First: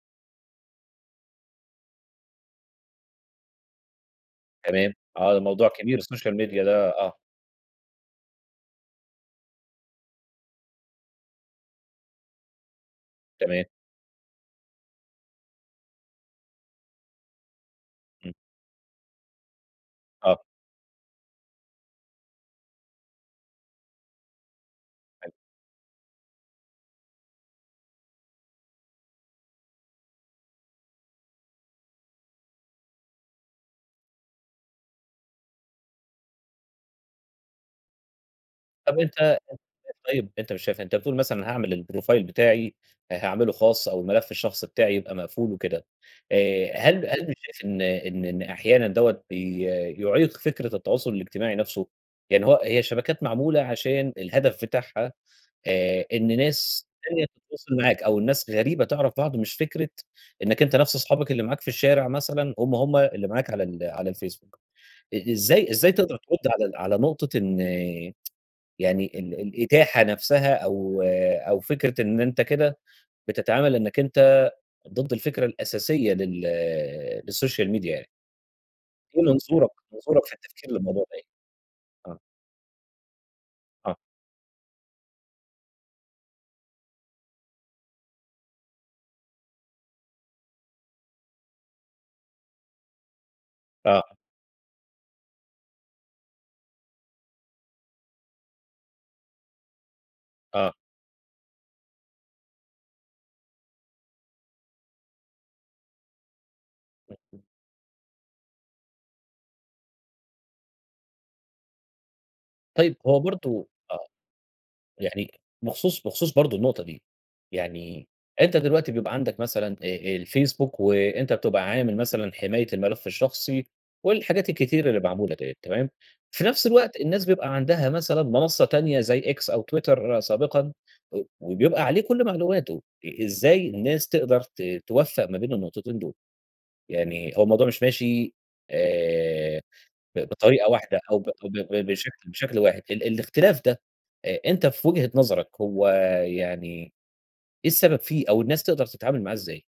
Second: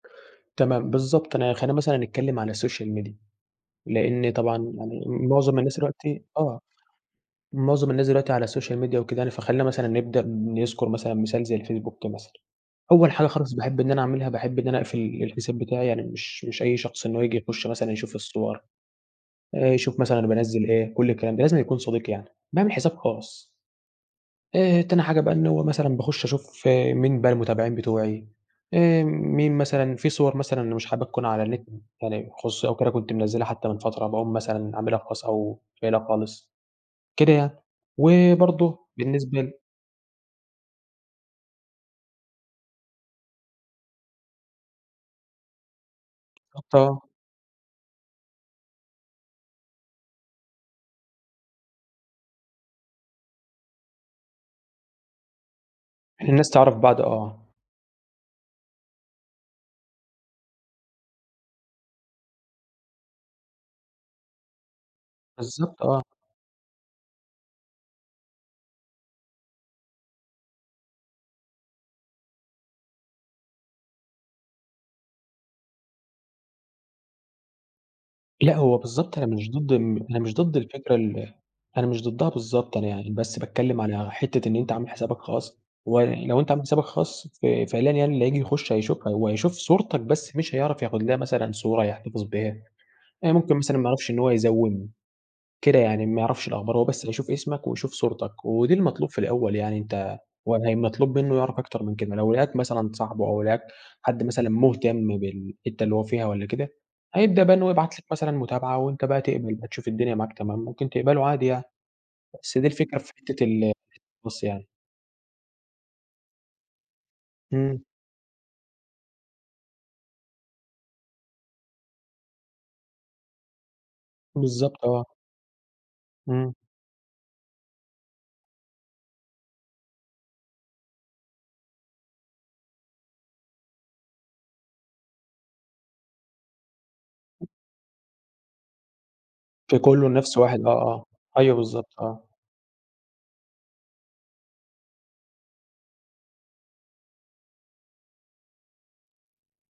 تمام بالضبط أنا خلينا مثلًا نتكلم على الsocial media لإن طبعًا تمام. يعني آه ده معظم موضوع الناس كبير دلوقتي الsocial آه. media ده آه. معظم الناس دلوقتي على الsocial media وكده يعني، فخلينا مثلًا نبدأ نذكر مثلًا مثال زي الفيسبوك مثلًا. أول حاجة خالص تمام. باحب إن أنا أعملها، باحب إن أنا أقفل ال الحساب بتاعي يعني مش مش أي شخص إن هو ييجي يخش مثلًا يشوف امم. الصور. آآ يشوف مثلًا آه. بانزِّل إيه، كل الكلام ده لازمًا يكون صديق يعني. باعمل حساب خاص. آآ تاني حاجة حلو. بقى إن هو مثلًا باخش أشوف مين بقى المتابعين بتوعي، آآ مين مثلًا في صور مثلًا مش حاببها تكون على النت يعني خصوصي أو كده كنت منزلها حتى من فترة باقوم مثلًا عاملها خاص أو شايلها خالص. كده يعني، وبرضه طب أنتَ أنتَ بالنسبة ل مش شايف طيب أنتَ مش شايف أنتَ بتقول مثلًا هاعمل الprofile بتاعي آآ هاعمله خاص أو الملف الشخصي بتاعي يبقى مقفول وكده. بالضبط آآ آه. هل هل شايف إن إن إن أحيانًا دَوَّة بي يعيق فكرة التواصل الإجتماعي نفسه؟ يعني هو هي الشبكات معمولة عشان الهدف بتاعها آآ إن الناس تعرف ناس بعض تانية آه. تتواصل معاك أو الناس غريبة تعرف بعض مش فكرة إنك أنتَ نفس أصحابك اللي معاك في الشارع مثلًا هم، هم اللي معاك على ال على الفيسبوك. إ إزاي بالضبط إزاي آه. تقدر ترد على على نقطة إن يعني ال الإتاحة نفسها أو أو فكرة إن أنتَ كده بتتعامل إنك أنتَ ضد الفكرة الأساسية لل للsocial media يعني؟ لأ، هو بالضبط إيه أنا مش منظورك ضد ال أنا منظورك في مش ضد التفكير الفكرة للموضوع ده يعني؟ ال أنا مش آه. ضدها بالضبط، أنا يعني بس باتكلم آه. على حتّة إن أنتَ عامل حسابك خاص، ولو أنتَ عامل حسابك خاص ف فعليًا يعني اللي هييجي يخش هيشوفها، وهيشوف صورتك بس مش هيعرف ياخد لها مثلًا صورة يحتفظ بيها. آآ ممكن مثلًا ما يعرفش آه. إن هو يزَوِّم كده يعني ما يعرفش الأخبار هو بس هيشوف اسمك ويشوف صورتك ودي المطلوب في الأول يعني أنتَ آه. وهي مطلوب منه يعرف أكتر من كده لو لقاك مثلًا صاحبه أو لقاك حد مثلًا مهتم بالحتّة اللي هو فيها والّا كده هيبدأ [unintelligible] بقى إن هو يبعت لك مثلًا متابعة وأنتَ بقى تقبل بقى تشوف الدنيا معاك تمام ممكن تقبله عادي يعني. بس دي طيب الفكرة في هو حتّة برضه ال آه. الخاص يعني. يعني بخصوص بخصوص برضه النقطة دي امم. يعني أنتَ دلوقتي بيبقى عندك مثلًا أ الفيسبوك وأنتَ بتبقى عامل مثلًا حماية الملف الشخصي والحاجات بالضبط الكتير اللي آه. معمولة دِيَّة تمام؟ في امم. نفس الوقت الناس بيبقى عندها مثلًا منصة تانية زي X أو Twitter سابقًا، و وبيبقى عليه كل معلوماته، إ إزاي الناس تقدر ت توفَّق ما بين النقطتين دول؟ يعني هو [unintelligible] الموضوع مش ماشي آآ في كله ب نفس واحد بطريقة آه، واحدة آه أو ب أيوه ب ب بالضبط آه. بشكل بشكل واحد ال الإختلاف ده أ أنتَ في وجهة نظرك هو يعني إيه السبب فيه أو الناس تقدر تتعامل معاه إزاي؟